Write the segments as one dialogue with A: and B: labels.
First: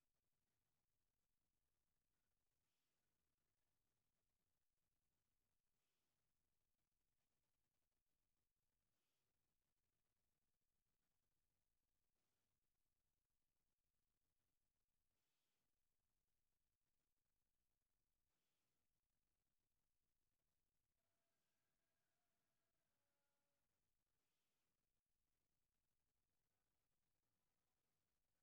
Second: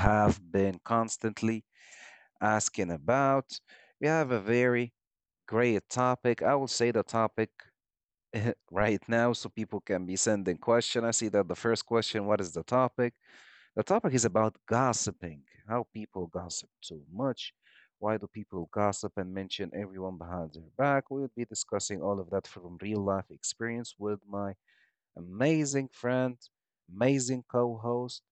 A: have been constantly asking about. We have a very great topic. I will say the topic right now so people can be sending question. I see that the first question, what is the topic? The topic is about gossiping, how people gossip too much. Why do people gossip and mention everyone behind their back? We'll be discussing all of that from real life experience with my amazing friend, amazing co host,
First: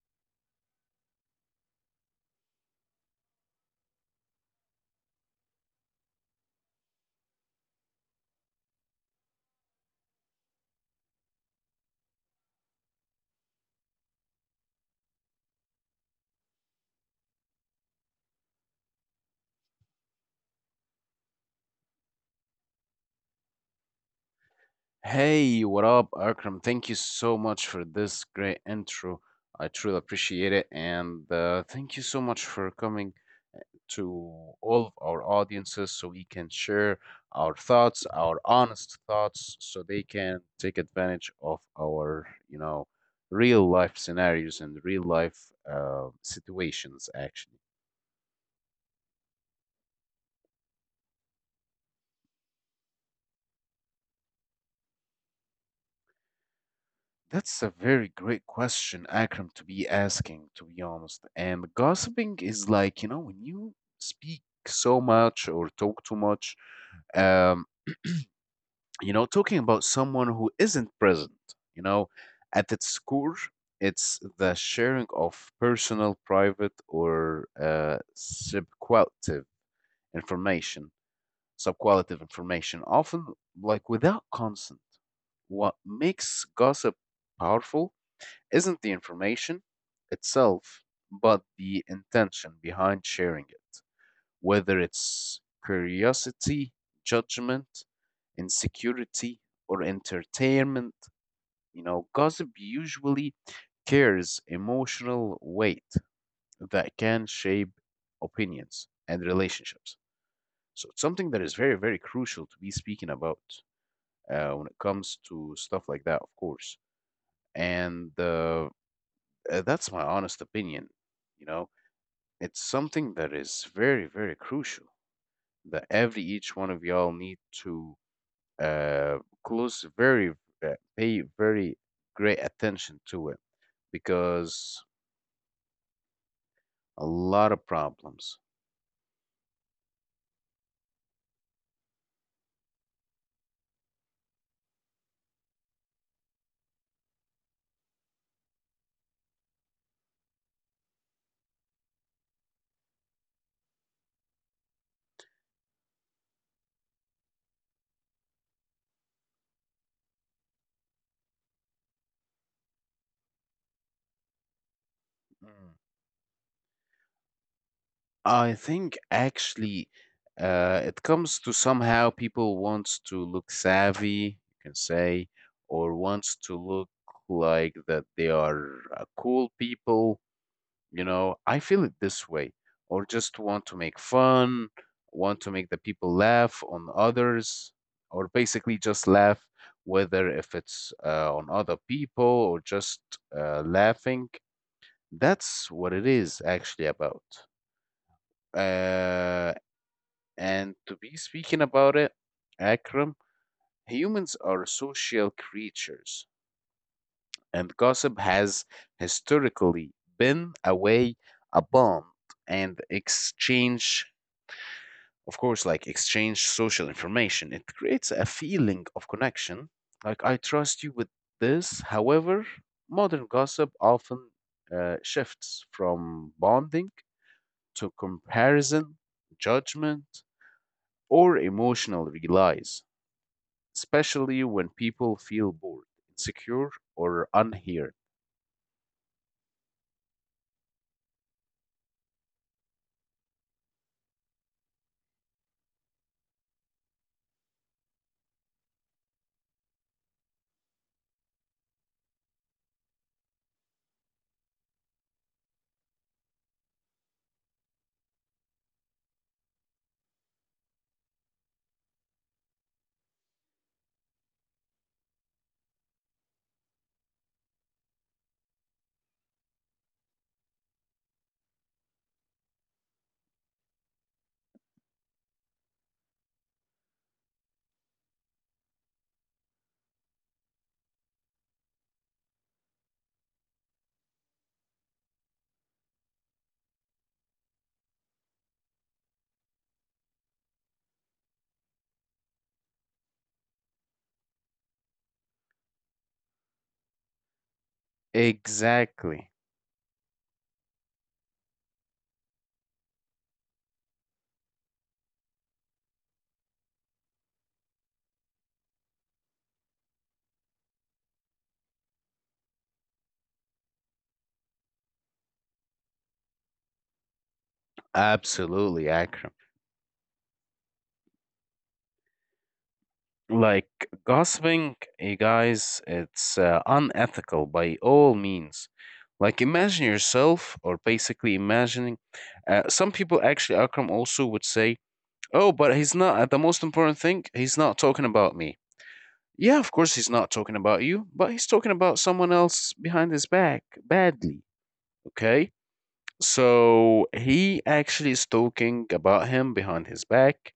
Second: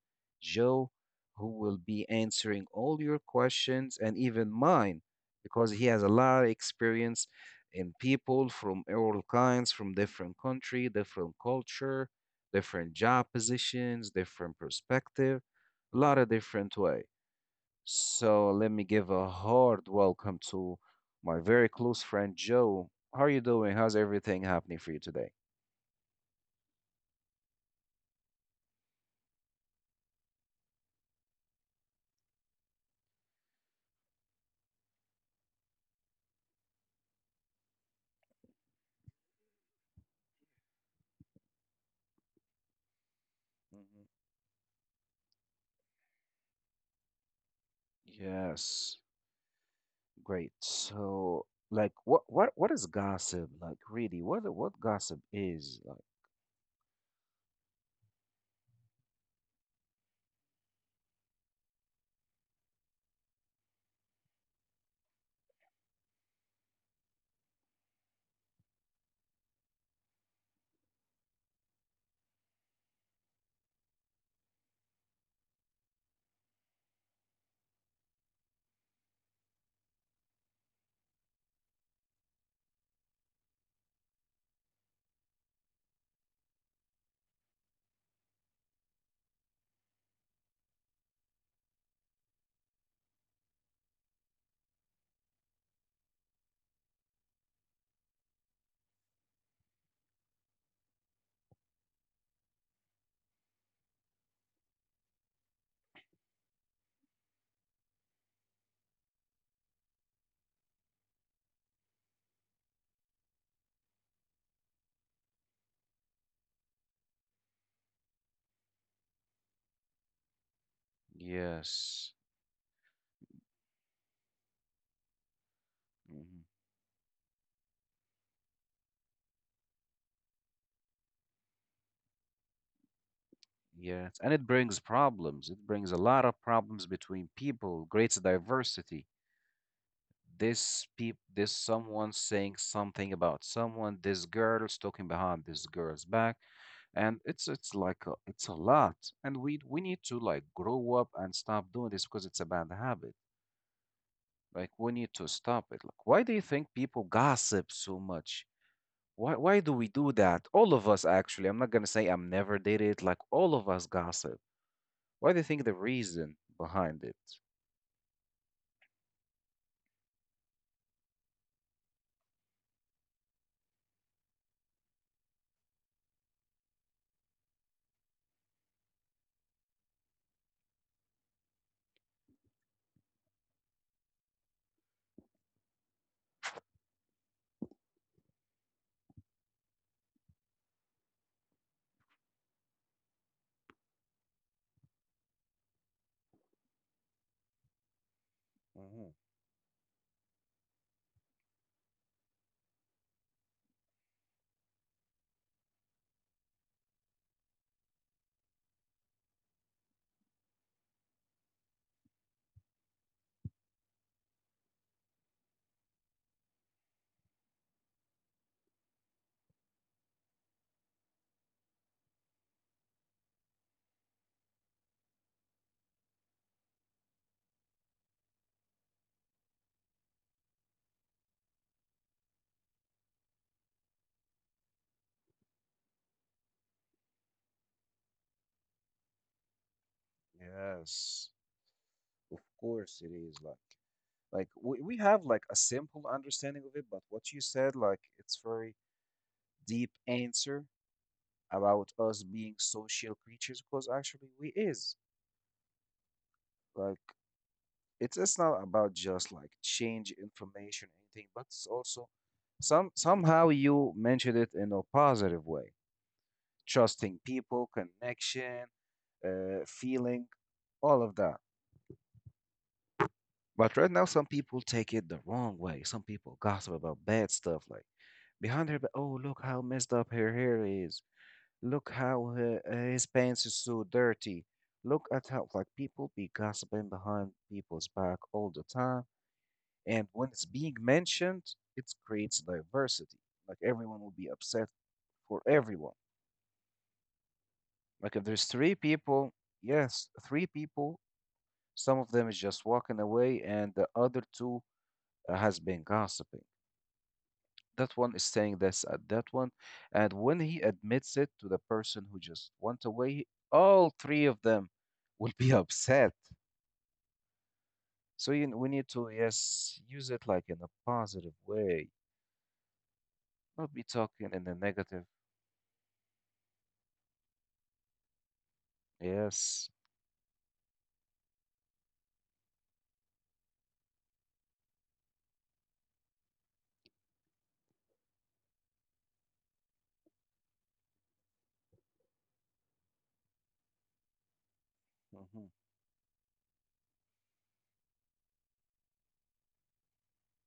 A: Joe, who will be answering all your questions and even mine because he has a lot of experience in people from all kinds, from different country, different culture, different job positions, different perspective, a lot of different way. So let me give a hard welcome to my very close friend Joe. How are you doing? How's everything happening for you today?
B: Hey, what up, Akram? Thank you so much for this great intro. I truly appreciate it. And Thank you so much for coming eh, to all of our audiences so we can share our thoughts, our honest thoughts, so they can take advantage of our real life
A: Mhm.
B: scenarios and real life situations, actually.
A: Yes. Great. So, like, what is gossip? Like, really, what gossip is? Like,
B: That's a very great question, Akram, to be asking, to be honest. And gossiping is like, you know, when you speak so much or talk too much, um, you know, talking about someone who isn't present, you know, at its core, it's the sharing of personal, private, or information, subqualitative information, often like without consent. What makes gossip powerful? Isn't the information itself, but the intention behind sharing it, whether it's curiosity, judgment, insecurity, or entertainment. You know, gossip usually carries emotional weight that can shape opinions and relationships. So it's something that is very, very crucial to be speaking about when it comes to stuff like that, of course. And That's my honest opinion. You know,
A: yes.
B: it's something that is very, very crucial that every
A: Hmm.
B: each one of y'all need to uh, close very, pay very great attention to it
A: Yes, and it
B: because
A: brings problems. It brings a lot of problems
B: a
A: between
B: lot of
A: people. Creates
B: problems.
A: diversity. This someone saying something about someone. This girl's talking behind this girl's back, and it's like it's a lot. And we need to like grow up and stop doing this because it's a bad habit. Like we need to stop it. Like why do you think people gossip so much? Why do we do that? All of us actually. I'm not gonna say I'm never did it. Like all of us gossip. Why do you
B: Mm.
A: think the reason behind it?
B: I think actually it comes to somehow people wants to look savvy, you can say, or wants to look like that they are cool people. You know, I feel it this way, or just want to make fun, want to make the people laugh on others, or basically just laugh, whether if it's on other people or just laughing. That's what it is actually about.
A: Mhm.
B: Uh, and to be speaking about it, Akram, humans are social creatures, and gossip has historically been a way, a bond, and exchange, of course, like exchange social information. It creates a feeling of connection, like I trust you with this. However, modern gossip often shifts from bonding to comparison, judgment, or emotional reliance especially when people feel bored, insecure, or unheard.
A: Yes. Of course it is like we have like a simple understanding of it, but what you said, like it's very deep answer about us being social creatures because actually we is like it's not about just like change information or anything, but it's also somehow you mentioned it in a positive way, trusting people, connection, feeling, all of that. But right now, some people take it the wrong way. Some people gossip about bad stuff, like behind her. But oh, look how messed up her hair is. Look how his pants is so dirty. Look at how like people be gossiping behind people's back all the time. And when it's being mentioned, it creates diversity. Like everyone will be upset for everyone. Like if there's three
B: Exactly.
A: people, yes, three people. Some of them is just walking away, and the other two has been gossiping. That one is saying this at that one. And when he admits it to the person who just went away, all three of them will be upset. So you, we
B: Absolutely,
A: need to,
B: Akram.
A: yes, use it like in a positive way,
B: Like
A: not be talking in a
B: gossiping,
A: negative.
B: guys, it's unethical by all means. Like
A: Yes.
B: imagine yourself, or basically imagining. Some people actually, Akram also would say, "Oh, but he's not. The most important thing, he's not talking about me." Yeah, of course he's not talking about you, but he's talking about someone else behind his back badly. Okay.
A: Hmm.
B: So he actually is talking about him behind his back.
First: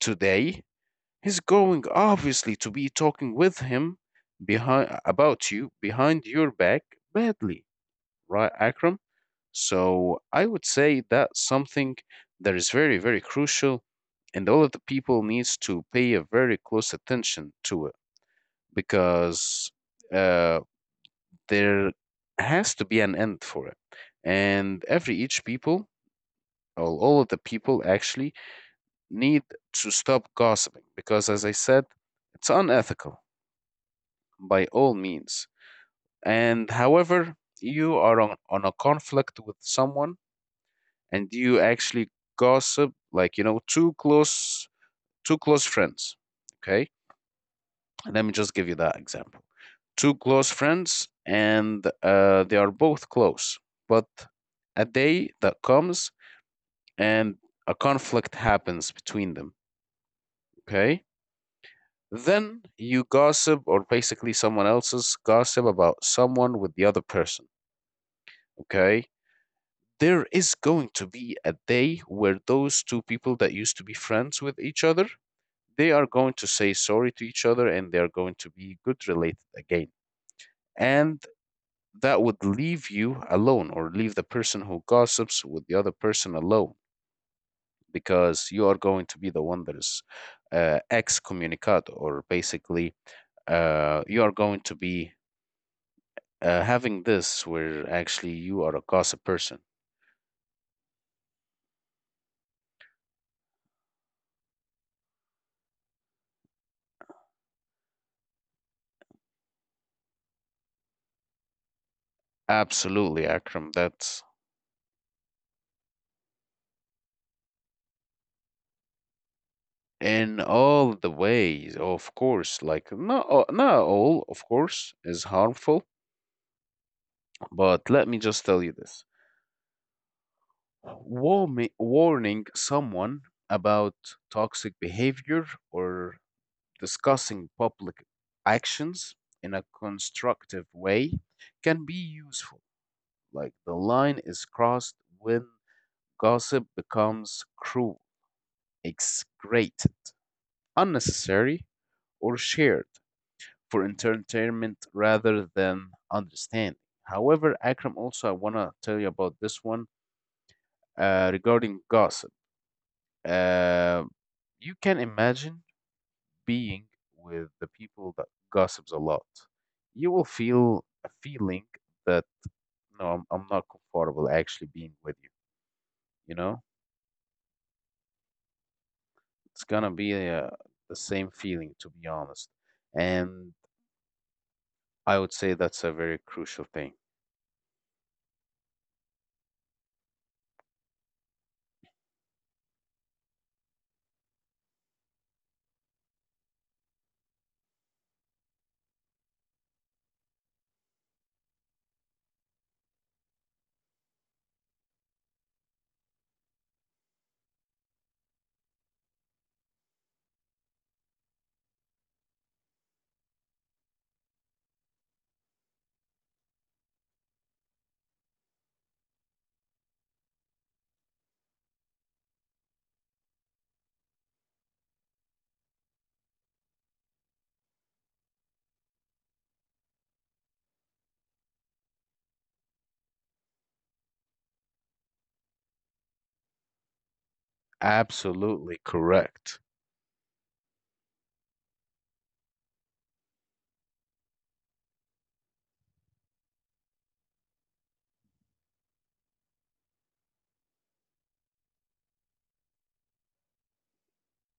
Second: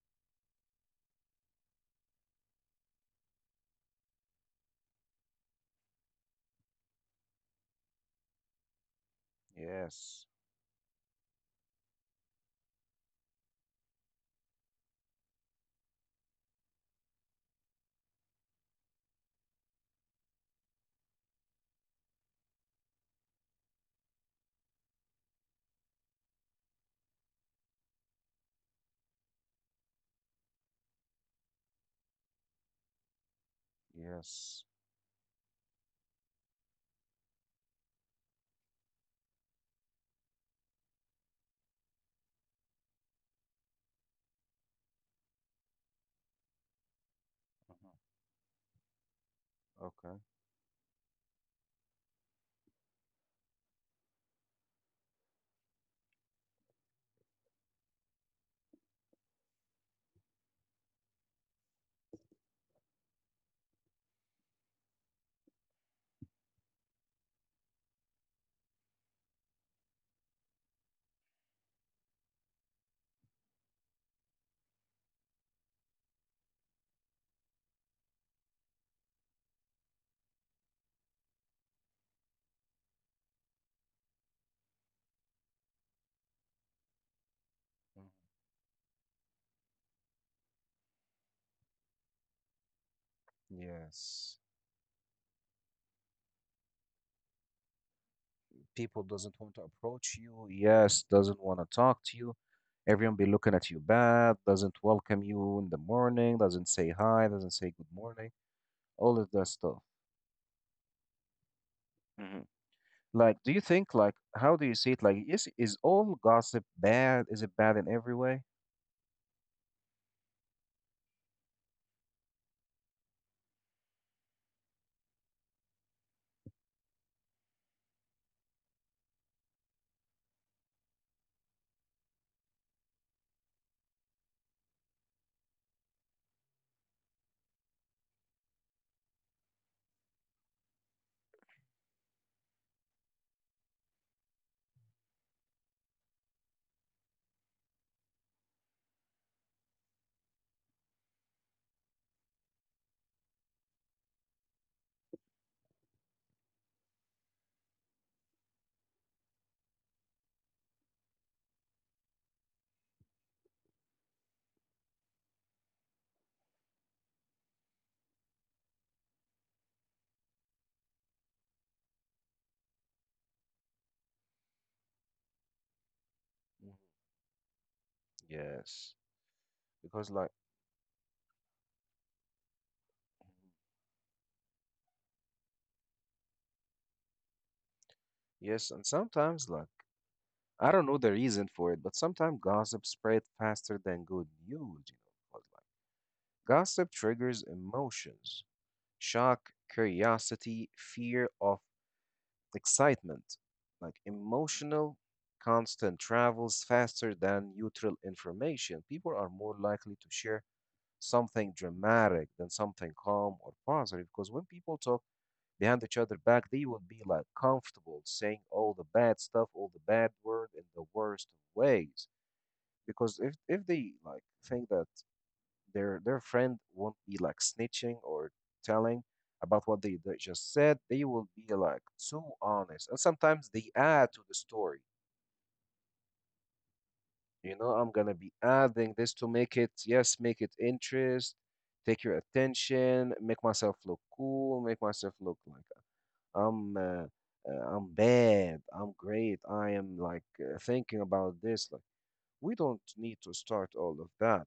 B: Today, he's going obviously to be talking with him behind about you behind your back badly, right, Akram? So
A: Yes.
B: I would say that's something that is very, very crucial, and all of the people needs to pay a very close attention to it because uh, there has to be an end for it, and every each people all of the people actually need to stop gossiping because, as I said, it's unethical
A: Yes.
B: by all means. And however, you are on a conflict with someone and you actually gossip, like, you know, two close friends. Okay.
A: Hmm.
B: Let me just give you that example. Two
A: Okay.
B: close friends and they are both close, but a day that comes and a conflict happens between them. Okay. Then you gossip, or basically someone else's gossip about someone with the other person. Okay. There is going to be a day where those two people that used to be friends with each other, they are going to say sorry to each other and they are going to be good related again. And that would leave you alone or leave the person who gossips with the other person alone
A: Hmm.
B: because you are going to be the one that is excommunicado or basically you are
A: Yes.
B: going to be having this where actually you are a
A: People
B: gossip
A: doesn't want to
B: person.
A: approach you, yes, doesn't want to talk to you. Everyone be looking at you bad, doesn't welcome you in the morning, doesn't say hi, doesn't say good morning, all of that stuff. Hmm.
B: Absolutely,
A: Like, do you
B: Akram.
A: think, like,
B: That's
A: how do you see it, like, is all gossip bad? Is it bad in every way?
B: in all the ways, of course. Like not all, of course, is harmful. But let me just tell you this: warning someone about toxic behavior or discussing public actions in a constructive way can be useful. Like the line is crossed when gossip becomes cruel makes great unnecessary or shared for entertainment rather than understanding. However, Akram, also I want to tell you about this one regarding gossip. Uh, you can imagine being with the people that gossips a lot. You will feel a feeling that no, I'm not comfortable actually being with you. You know,
A: Mhm. Yes,
B: it's gonna
A: because
B: be
A: like.
B: the same feeling to be honest, and I would say that's a very crucial thing.
A: Yes, and sometimes, like, I don't know the reason for it, but sometimes gossip spread faster than good news, because like. Gossip triggers emotions: shock, curiosity, fear of excitement. Like emotional constant travels faster than neutral information. People are more likely to share something dramatic than something calm or positive because when people talk behind each other back, they will be like comfortable saying all the bad stuff, all the bad word in the worst of ways. Because if they like think that their friend won't be like snitching or telling about what they just said. They will be like so honest, and sometimes they add to the story. You know, I'm gonna be
B: Absolutely
A: adding this to make
B: correct.
A: it, yes, make it interest, take your attention, make myself look cool, make myself look like I'm. I'm bad, I'm great, I am like thinking about this. Like, we don't need to start all of that.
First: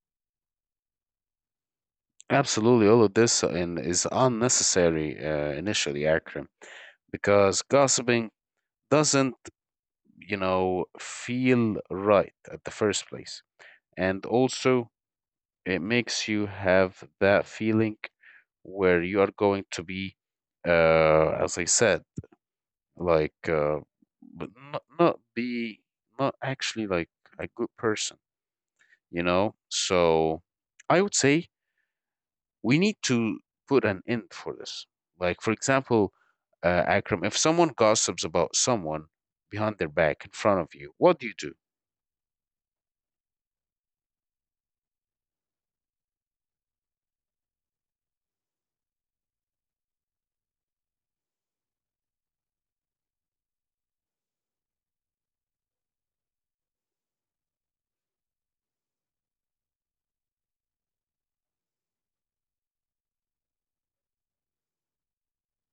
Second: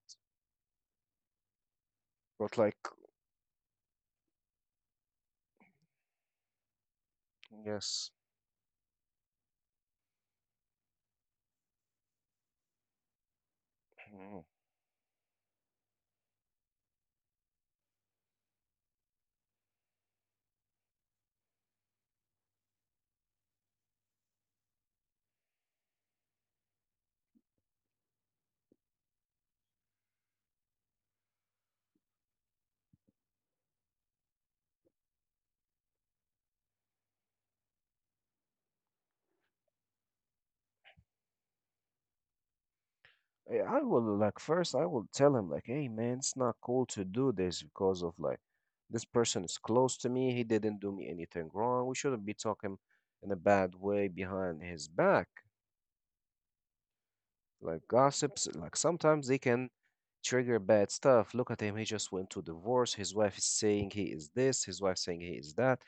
A: But, like,
B: Absolutely, all of this is unnecessary initially, Akram, because
A: yes.
B: gossiping doesn't, you know, feel right at the first place. And also, it makes you have that feeling where you are going to be, as I said, like, uh, but not actually like a good person, you know? So I would say we need to put an end for this. Like, for example, Akram, if someone gossips about someone behind their back in front of you, what do you do?
A: I will like first I will tell him like, hey man, it's not cool to do this because of like this person is close to me. He didn't do me anything wrong. We shouldn't be talking in a bad way behind his back. Like gossips, like sometimes they can trigger bad stuff. Look at him, he just went to divorce. His wife is saying he is this, his wife saying he is that,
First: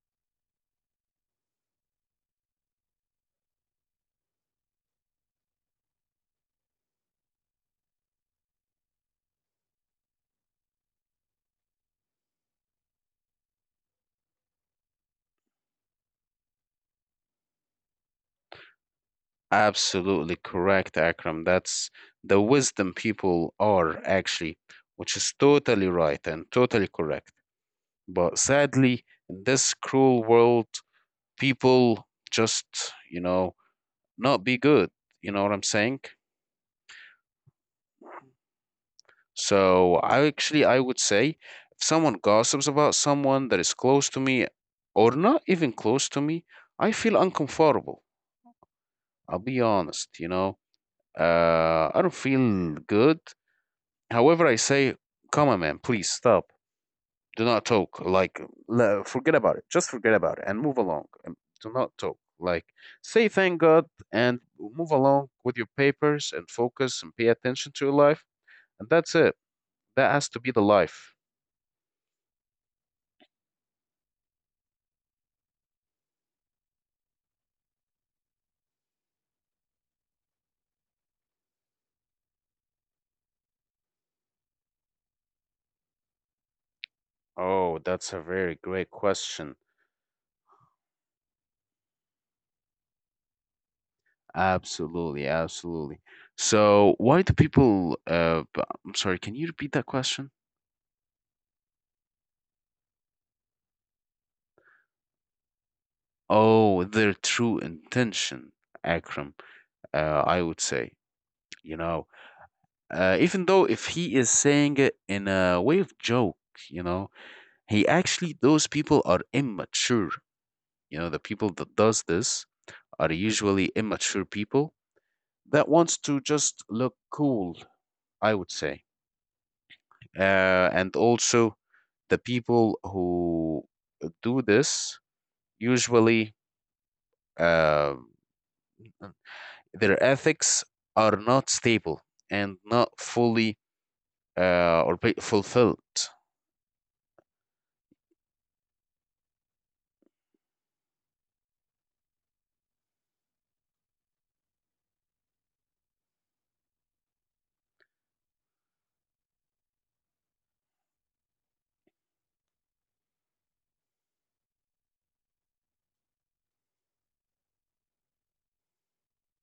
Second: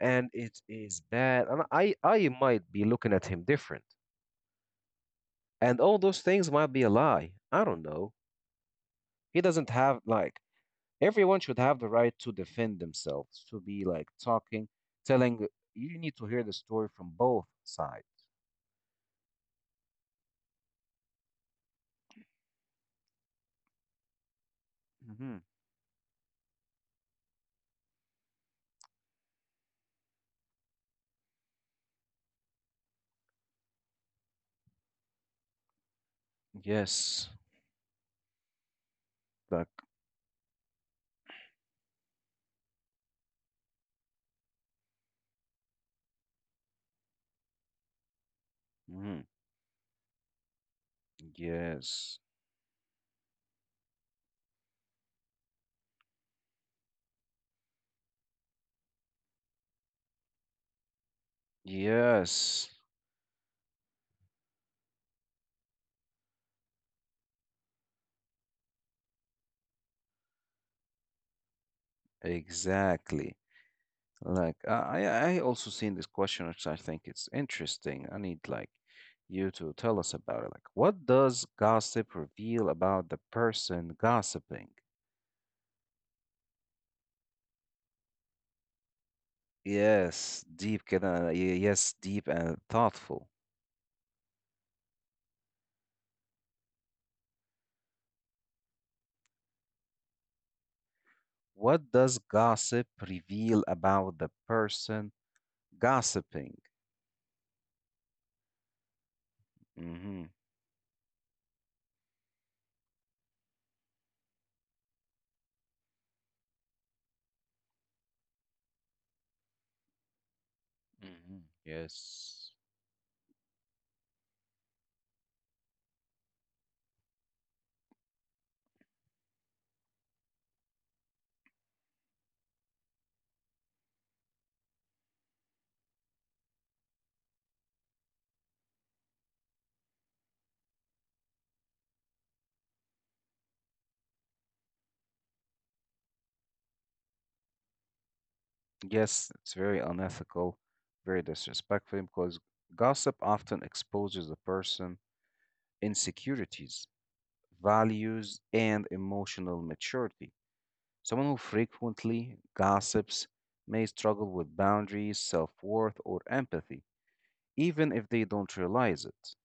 A: and it is bad. And I might be looking at him different. And all those things might be a lie. I don't know. He doesn't have like. Everyone should have the right to defend themselves, to be like talking, telling. You need to hear the story from both sides.
B: Absolutely correct, Akram. That's the wisdom people are actually, which is
A: Hmm.
B: totally right and totally correct. But sadly, in this cruel world, people just, you know, not be good. You know what I'm saying?
A: Yes, like.
B: So I would say if someone gossips about someone that is close to me or not even close to me, I feel uncomfortable.
A: Hmm.
B: I'll be honest, you know. I don't
A: Yes,
B: feel good. However, I say, come on, man, please stop. Do not talk. Like, forget about it. Just forget about it and move along. And do not talk. Like,
A: yes,
B: say thank God and move along with your papers and focus and pay attention to your life. And that's it. That has to be the life.
A: exactly. Like I also seen this question, which I think it's interesting. I need like you to tell us about it. Like, what does gossip reveal about the person gossiping?
B: Oh, that's a very great question.
A: Yes, deep, كده. Yes, deep and thoughtful.
B: Absolutely, absolutely. So, why do people, I'm sorry, can you repeat that question?
A: What does gossip reveal about the person gossiping?
B: Oh, their true intention, Akram,
A: Hmm.
B: I would say, you know, even though if he is saying it in a way of joke, you know, he actually, those people are immature. You know, the
A: Hmm.
B: people that does
A: Yes.
B: this are usually immature people that wants to just look cool, I would say uh, and also the people who do this usually um, their ethics are not stable and not fully or be fulfilled.
A: Yes, it's very unethical, very disrespectful because gossip often exposes a person insecurities, values, and emotional maturity. Someone who frequently gossips may struggle with boundaries, self-worth, or empathy, even if they don't realize it.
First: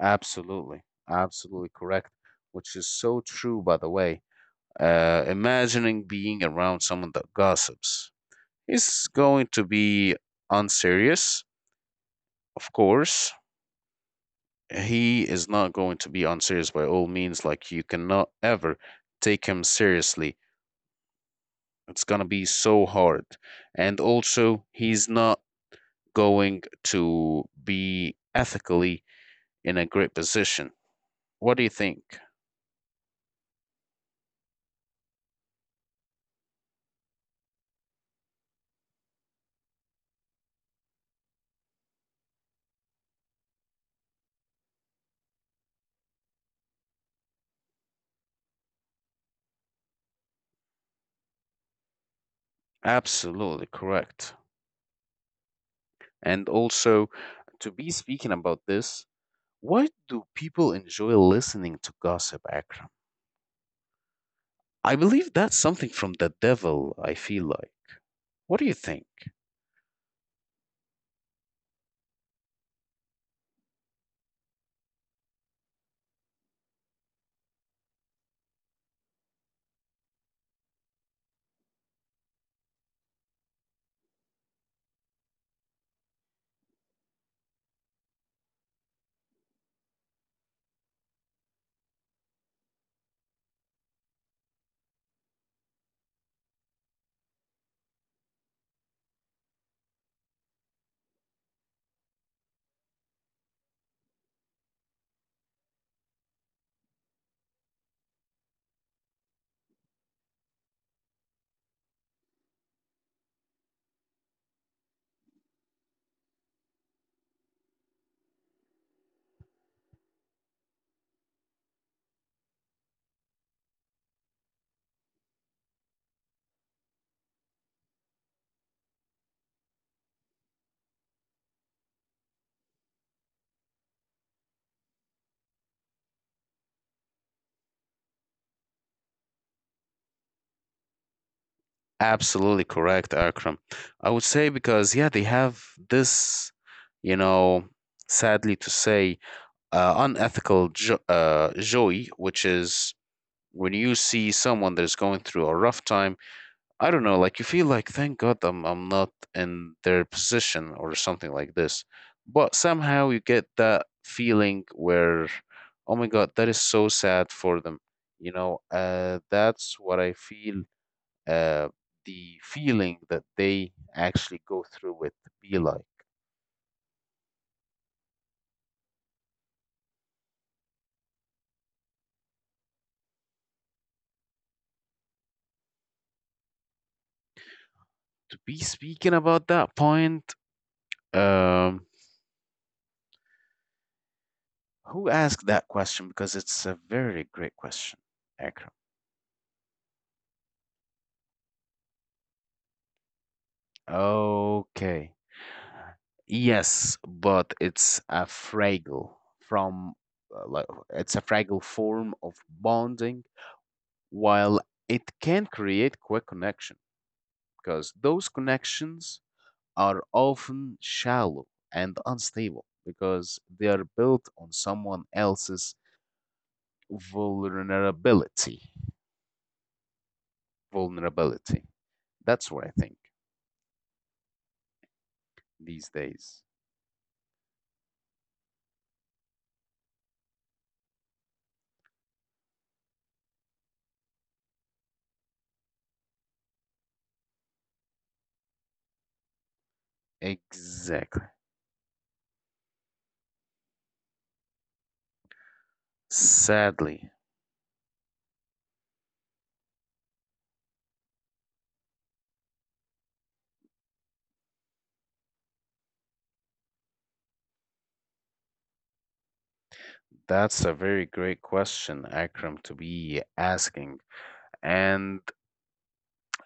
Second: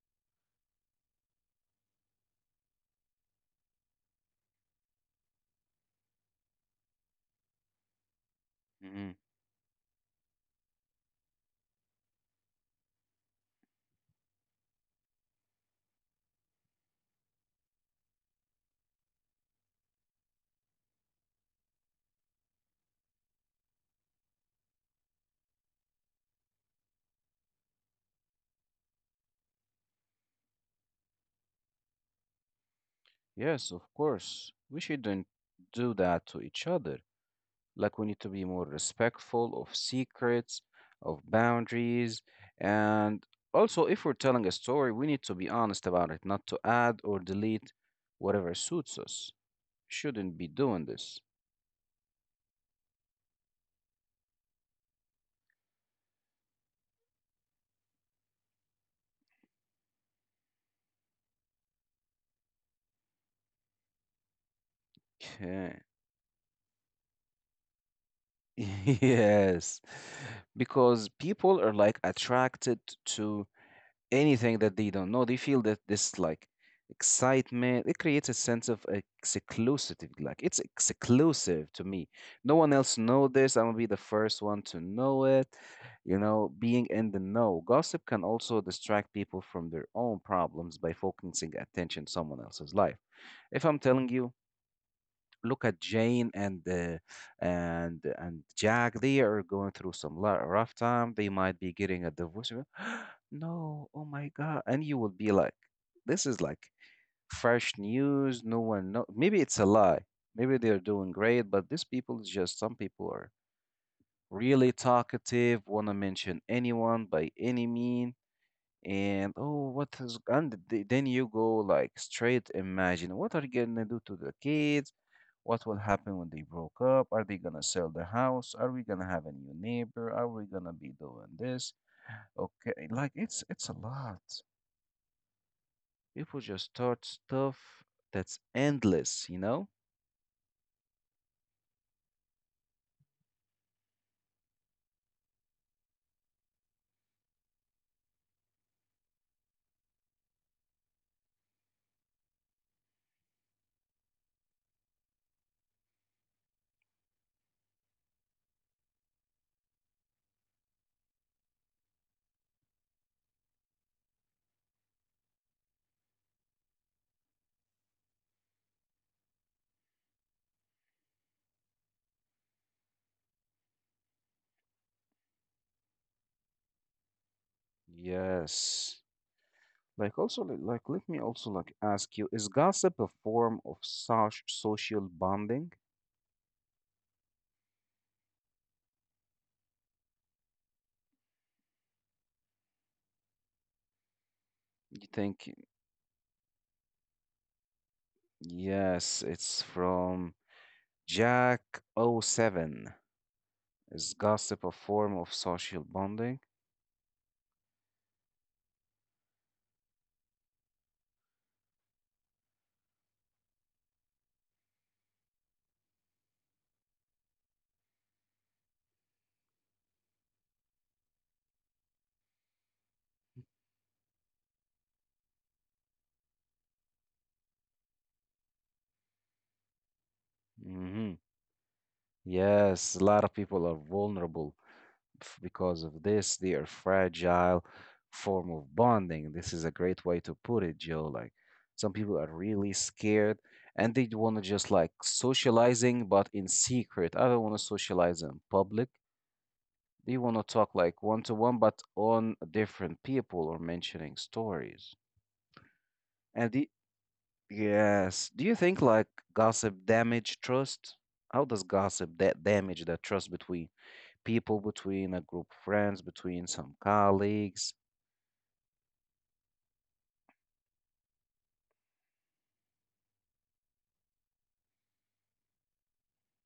B: Absolutely, absolutely correct, which is so true, by the way. Imagining being around someone that gossips. He's going to be unserious, of course. He is not going to be unserious by all means. Like, you cannot ever take him seriously. It's going to be so hard. And also, he's not going to be ethically in a great position. What do you think?
A: Yes, of course. We shouldn't do that to each other. Like, we need to be more respectful of secrets, of boundaries, and also, if we're telling a story, we need to be honest about it, not to add or delete whatever suits us. Shouldn't be doing this.
B: Absolutely correct. And also, to be speaking about this, why do people enjoy listening to gossip, Akram? I believe that's
A: Okay.
B: something from the devil, I feel like. What do you think?
A: Yes, because people are like attracted to anything that they don't know. They feel that this like excitement. It creates a sense of exclusivity. Like it's exclusive to me. No one else know this. I'm gonna be the first one to know it. You know, being in the know. Gossip can also distract people from their own problems by focusing attention on someone else's life. If I'm telling you, look at Jane and Jack. They are going through some rough time. They might be getting a divorce. You're like, no, oh my God! And you will be like, this is like fresh news. No one know. Maybe it's a lie. Maybe they're doing great, but these people is just some people are really talkative, want to mention anyone by any mean. And oh, what is and then you go like straight imagine what are you gonna do to the kids? What will happen when they broke up? Are they gonna sell the house? Are we gonna have a new neighbor? Are we gonna be doing this? Okay, like it's a lot. People just start stuff that's endless, you know?
B: Absolutely correct, Akram. I would say because, yeah, they have this, you know, sadly to say, unethical joy, which is when you see someone that's going through a rough time I don't know, like you feel like thank God I'm not in their position or something like this. But somehow you get that feeling where, oh my God, that is so sad for them. You know, that's what I feel uh, the feeling that they actually go through with be like.
A: Yes. Like also like let me also like ask you, is gossip a form of social bonding?
B: To be speaking about that point, um,
A: You
B: who
A: think
B: asked that question? Because it's a very great question, Akram.
A: yes, it's from Jack oh 07. Is gossip a
B: Okay.
A: form of social bonding?
B: Yes, but it's a fragile from uh, like it's a fragile form of bonding while it can create quick connection because those connections are often shallow and unstable because they are built on someone else's vulnerability.
A: Mhm.
B: Vulnerability. That's what I
A: Yes,
B: think
A: a lot of people are vulnerable because
B: these
A: of this.
B: days.
A: They are fragile form of bonding. This is a great way to put it, Joe. Like some people are really scared and they want to just like socializing, but in secret. I don't want to socialize in public. They want to talk like one
B: Exactly.
A: to one, but on different people or mentioning stories. And the,
B: Sadly,
A: yes, do you think like gossip damage trust? How does gossip that damage that trust between people between a group of friends, between some colleagues.
B: that's a very great question, Akram, to be asking. And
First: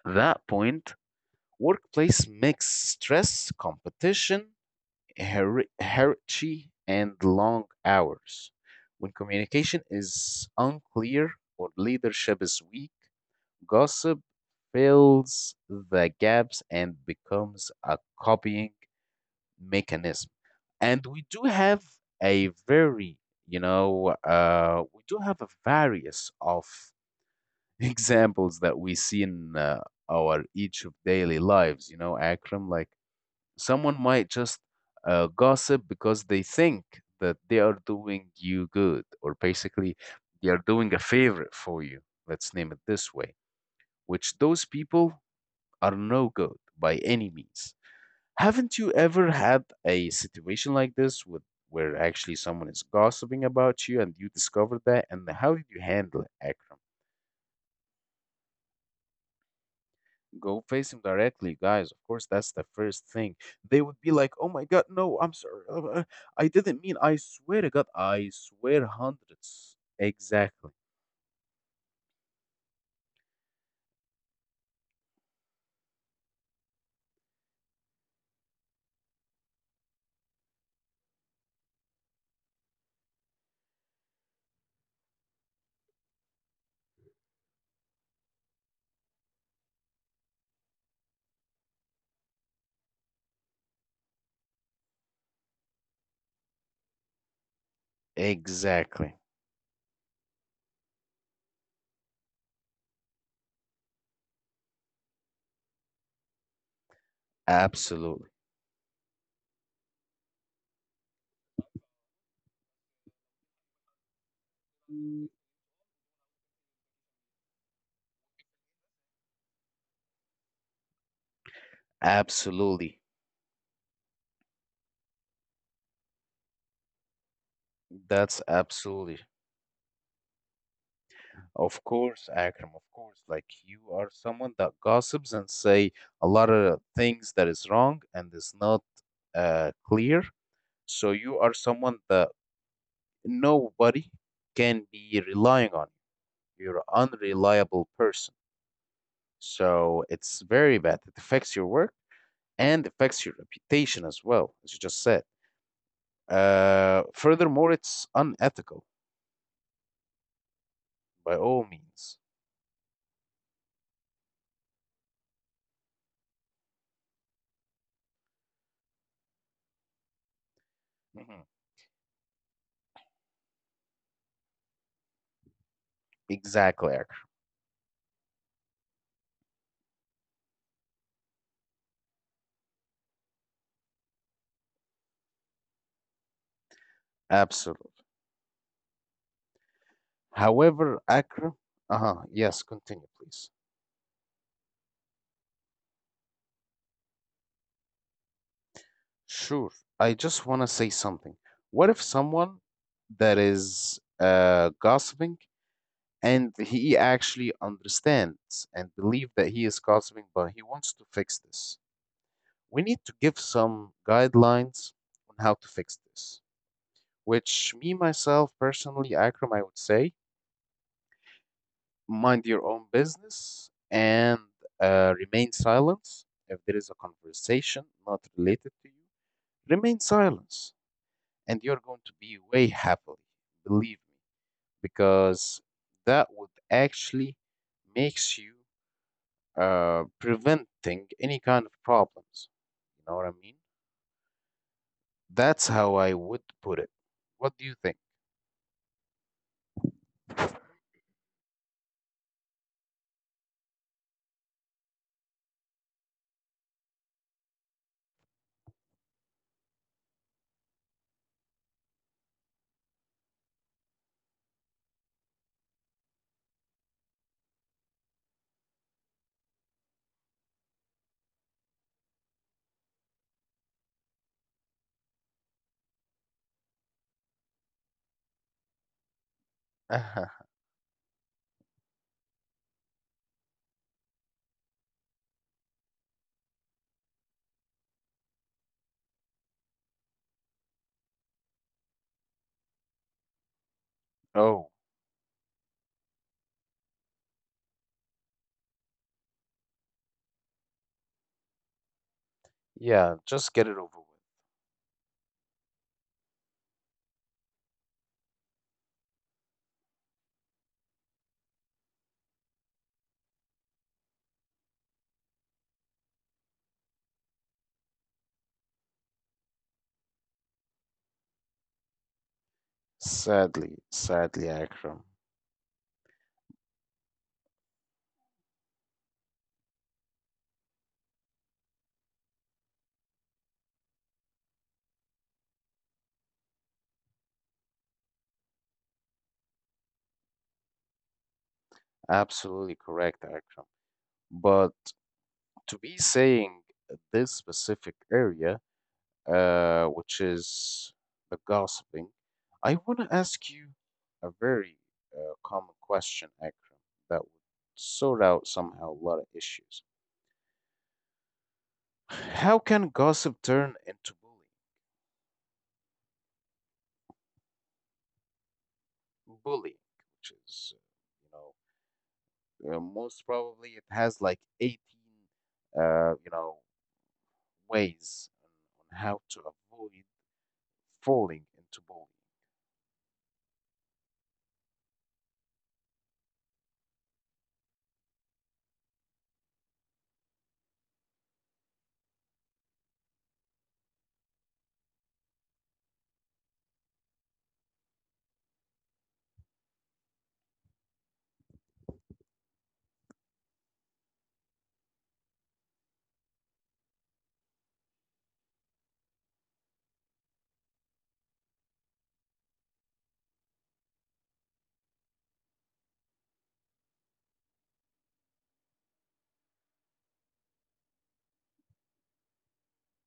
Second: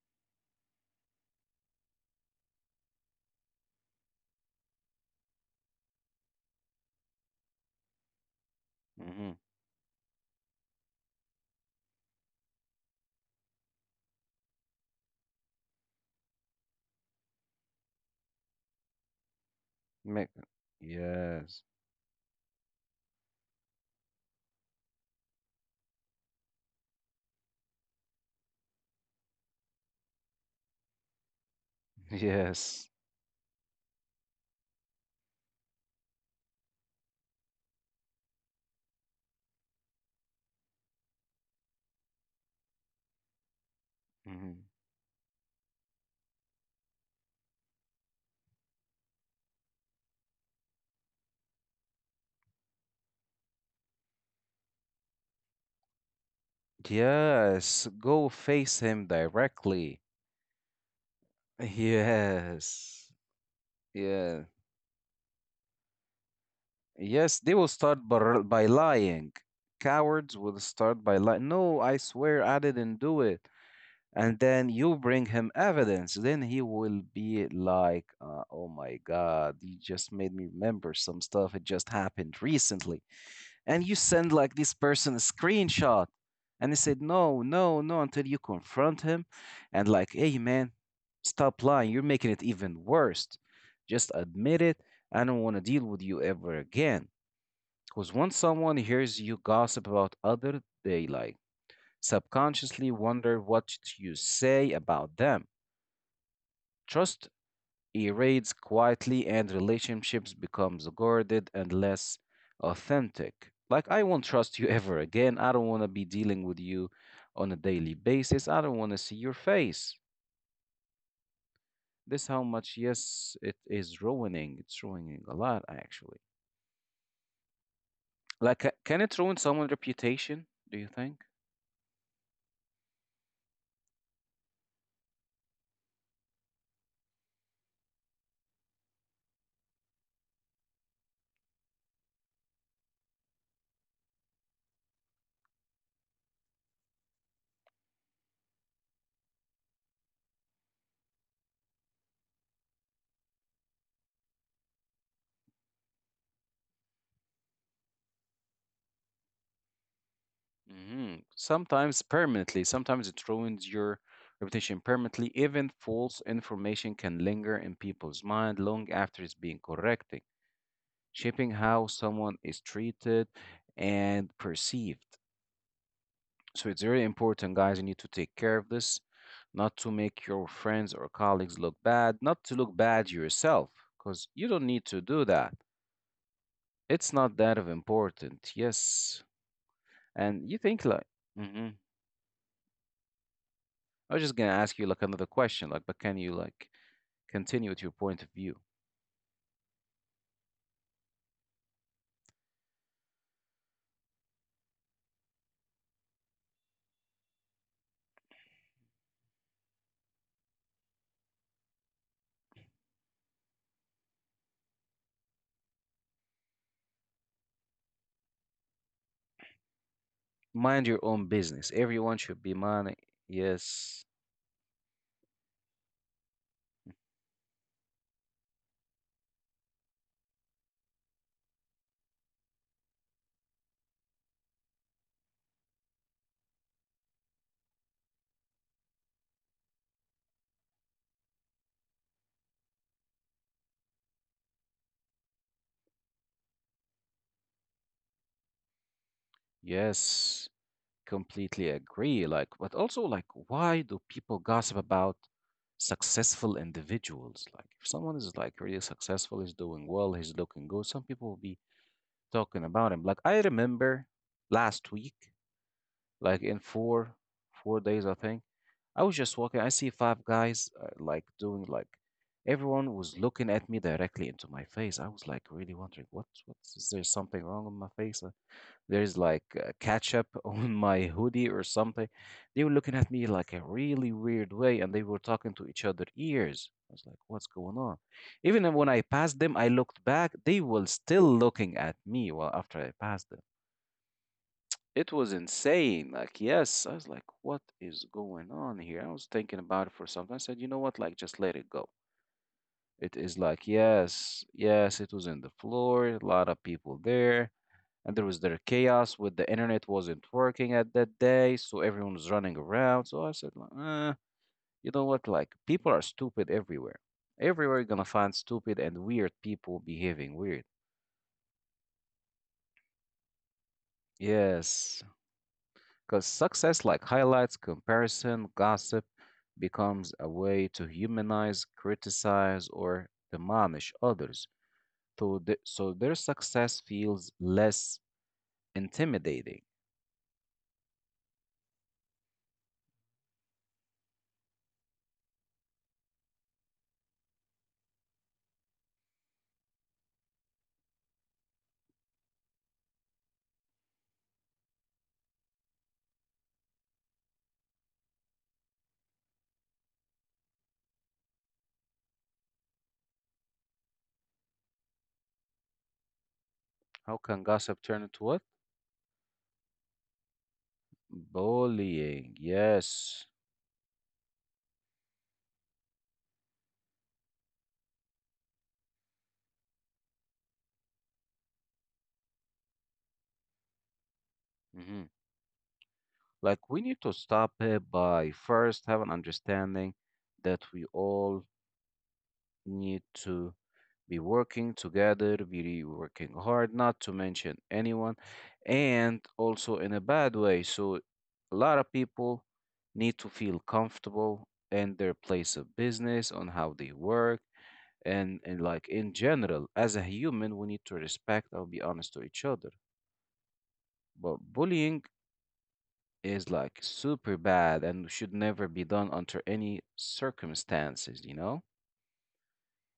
B: that point, workplace makes stress, competition, hierarchy, and long hours. When
A: Hmm.
B: communication is unclear or leadership is weak, gossip fills the gaps and becomes a copying mechanism. And
A: Yes.
B: a very, we do have a various of examples that we see in our each of daily lives, you know, Akram, like
A: Yes.
B: someone might just gossip because they think that they are doing you good, or basically they are doing a favor for you. Let's name it this way, which those
A: Hmm.
B: people are no good by any means. Haven't you ever had a situation like this with where actually someone is gossiping about you and you discover that? And how did you handle it, Akram?
A: Yes. Go face him directly.
B: Go face him directly, guys. Of course, that's the first
A: Yes,
B: thing. They would be like,
A: yeah,
B: "Oh my God, no, I'm sorry. I didn't mean. I
A: yes. They
B: swear
A: will
B: to God,
A: start
B: I
A: by
B: swear
A: lying.
B: hundreds."
A: Cowards will
B: Exactly.
A: start by lying. No, I swear I didn't do it. And then you bring him evidence. Then he will be like, "Oh my God, you just made me remember some stuff. It just happened recently." And you send like this person a screenshot, and he said no, no, no until you confront him. And like, hey man, stop lying, you're making it even worse, just admit it. I don't want to deal with you ever again because once someone
B: Exactly.
A: hears you gossip about other, they like subconsciously wonder what you say about them. Trust
B: Absolutely.
A: erodes quietly, and relationships becomes guarded and less authentic. Like I won't trust you ever again. I don't want to be dealing with you on a daily basis. I don't want to see your face. This how much,
B: Absolutely.
A: yes, it is ruining. It's ruining a lot actually.
B: That's
A: Like can
B: absolutely
A: it ruin someone's reputation, do you think?
B: of course, Akram, of course. Like you are someone that gossips and say a lot of things that is wrong and is not clear. So you are someone that nobody can be relying on. You're an unreliable person. So it's very bad. It affects your work and affects your reputation as well, as you just said. Furthermore, it's unethical
A: Hmm.
B: by all
A: Sometimes
B: means.
A: permanently. Sometimes it ruins your reputation permanently. Even false information can linger in people's mind long after it's being corrected,
B: Mhm.
A: shaping how someone is treated and perceived. So
B: Exactly,
A: it's very
B: Akram.
A: important, guys. You need to take care of this, not to make your friends or colleagues look bad, not to look bad yourself, because you don't need to do that. It's not that of
B: Absolutely.
A: important. Yes. And you think
B: However,
A: like.
B: Accra,
A: Hmm.
B: uh-huh, yes, continue, please.
A: I was just gonna ask you like another question, like, but can you like continue with your point of view?
B: Sure. I just want to say something. What if someone that is gossiping and he actually understands and believe that he is gossiping, but he wants to fix this? We need to give some guidelines on how to fix this, which me, myself, personally, Akram, I would say,
A: Mind your own business. Everyone
B: mind
A: should
B: your
A: be
B: own
A: money.
B: business
A: Yes.
B: and remain silent if there is a conversation not related to you remain silence and you're going to be way happily believe me because that would actually makes you preventing any kind of problems you know what I mean that's how I would put it what do you think?
A: Yes. Completely agree. Like, but also, like, why do people gossip about successful individuals? Like, if someone is like really successful, he's doing well, he's looking good, some people will be talking about him. Like, I remember last week, like in four days, I think, I was just walking. I see five guys like doing like. Everyone was looking at me directly into my face. I was like really wondering, what's, is there something wrong with my face? There's like ketchup on my hoodie or something. They were looking at me like a really weird way and they were talking to each other ears. I was like, what's going on? Even when I passed them, I looked back, they were still looking at me while after I passed them.
B: oh
A: It was insane. Like, yes, I was like, what is going on here? I was thinking about it for something. I said, you know what? Like, just let it go.
B: yeah
A: It is
B: just get
A: like,
B: it over with.
A: yes, yes, it was in the floor, a lot of people there and there was their chaos with the internet wasn't working at that day, so everyone was running around. So I said, like, you know what? Like people are stupid everywhere. Everywhere you're gonna find stupid and weird people behaving weird.
B: Sadly, sadly, Akram.
A: Yes, because success like highlights, comparison, gossip becomes a way to humanize, criticize, or demolish others. So, so their success feels less intimidating.
B: Absolutely correct, Akram. But to be saying this specific area, which is the gossiping, I want to ask you a very common question, Akram, that would sort out somehow a lot of issues. How can gossip turn into bullying?
A: How can gossip turn into what?
B: Bullying, which is, you know,
A: Bullying,
B: Most
A: yes.
B: probably, it has like 18, you know, ways on how to avoid falling into
A: Hmm. Like we need to stop it by first have an understanding that we all need to be working together, be working hard, not to mention anyone, and also in a bad way. So a lot of people need to feel comfortable in their place of business, on how they work, and, like in general, as a human, we need to respect or be honest to each other. But bullying is like super bad and should never be done under any circumstances, you know?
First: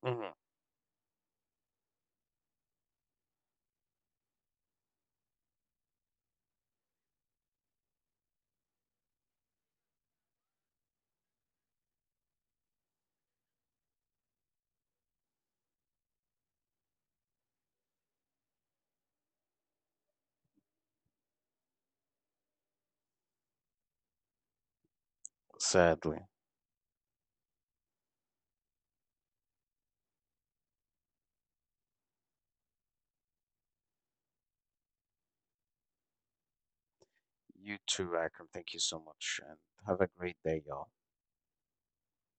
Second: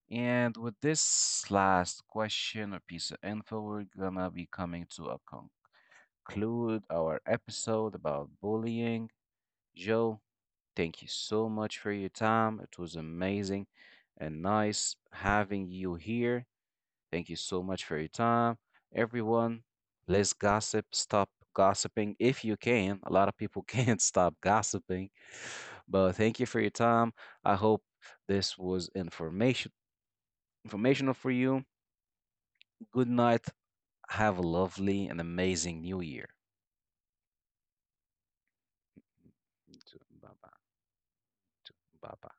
B: bullying. Hmm.
A: And with this last question or piece of info, we're gonna be coming to a conclude our episode about bullying. Joe, thank you so much for your time. It was amazing and nice having you here. Thank you so much for your time. Everyone, let's gossip. Stop gossiping if you can. A lot of people can't stop gossiping. But
B: Sadly.
A: thank you for your time. I hope this was informational for you. Good night. Have a lovely and amazing new year.
B: You too, Akram. Thank you so much, and have a
A: Bye
B: great
A: bye.
B: day, y'all.
A: Bye bye.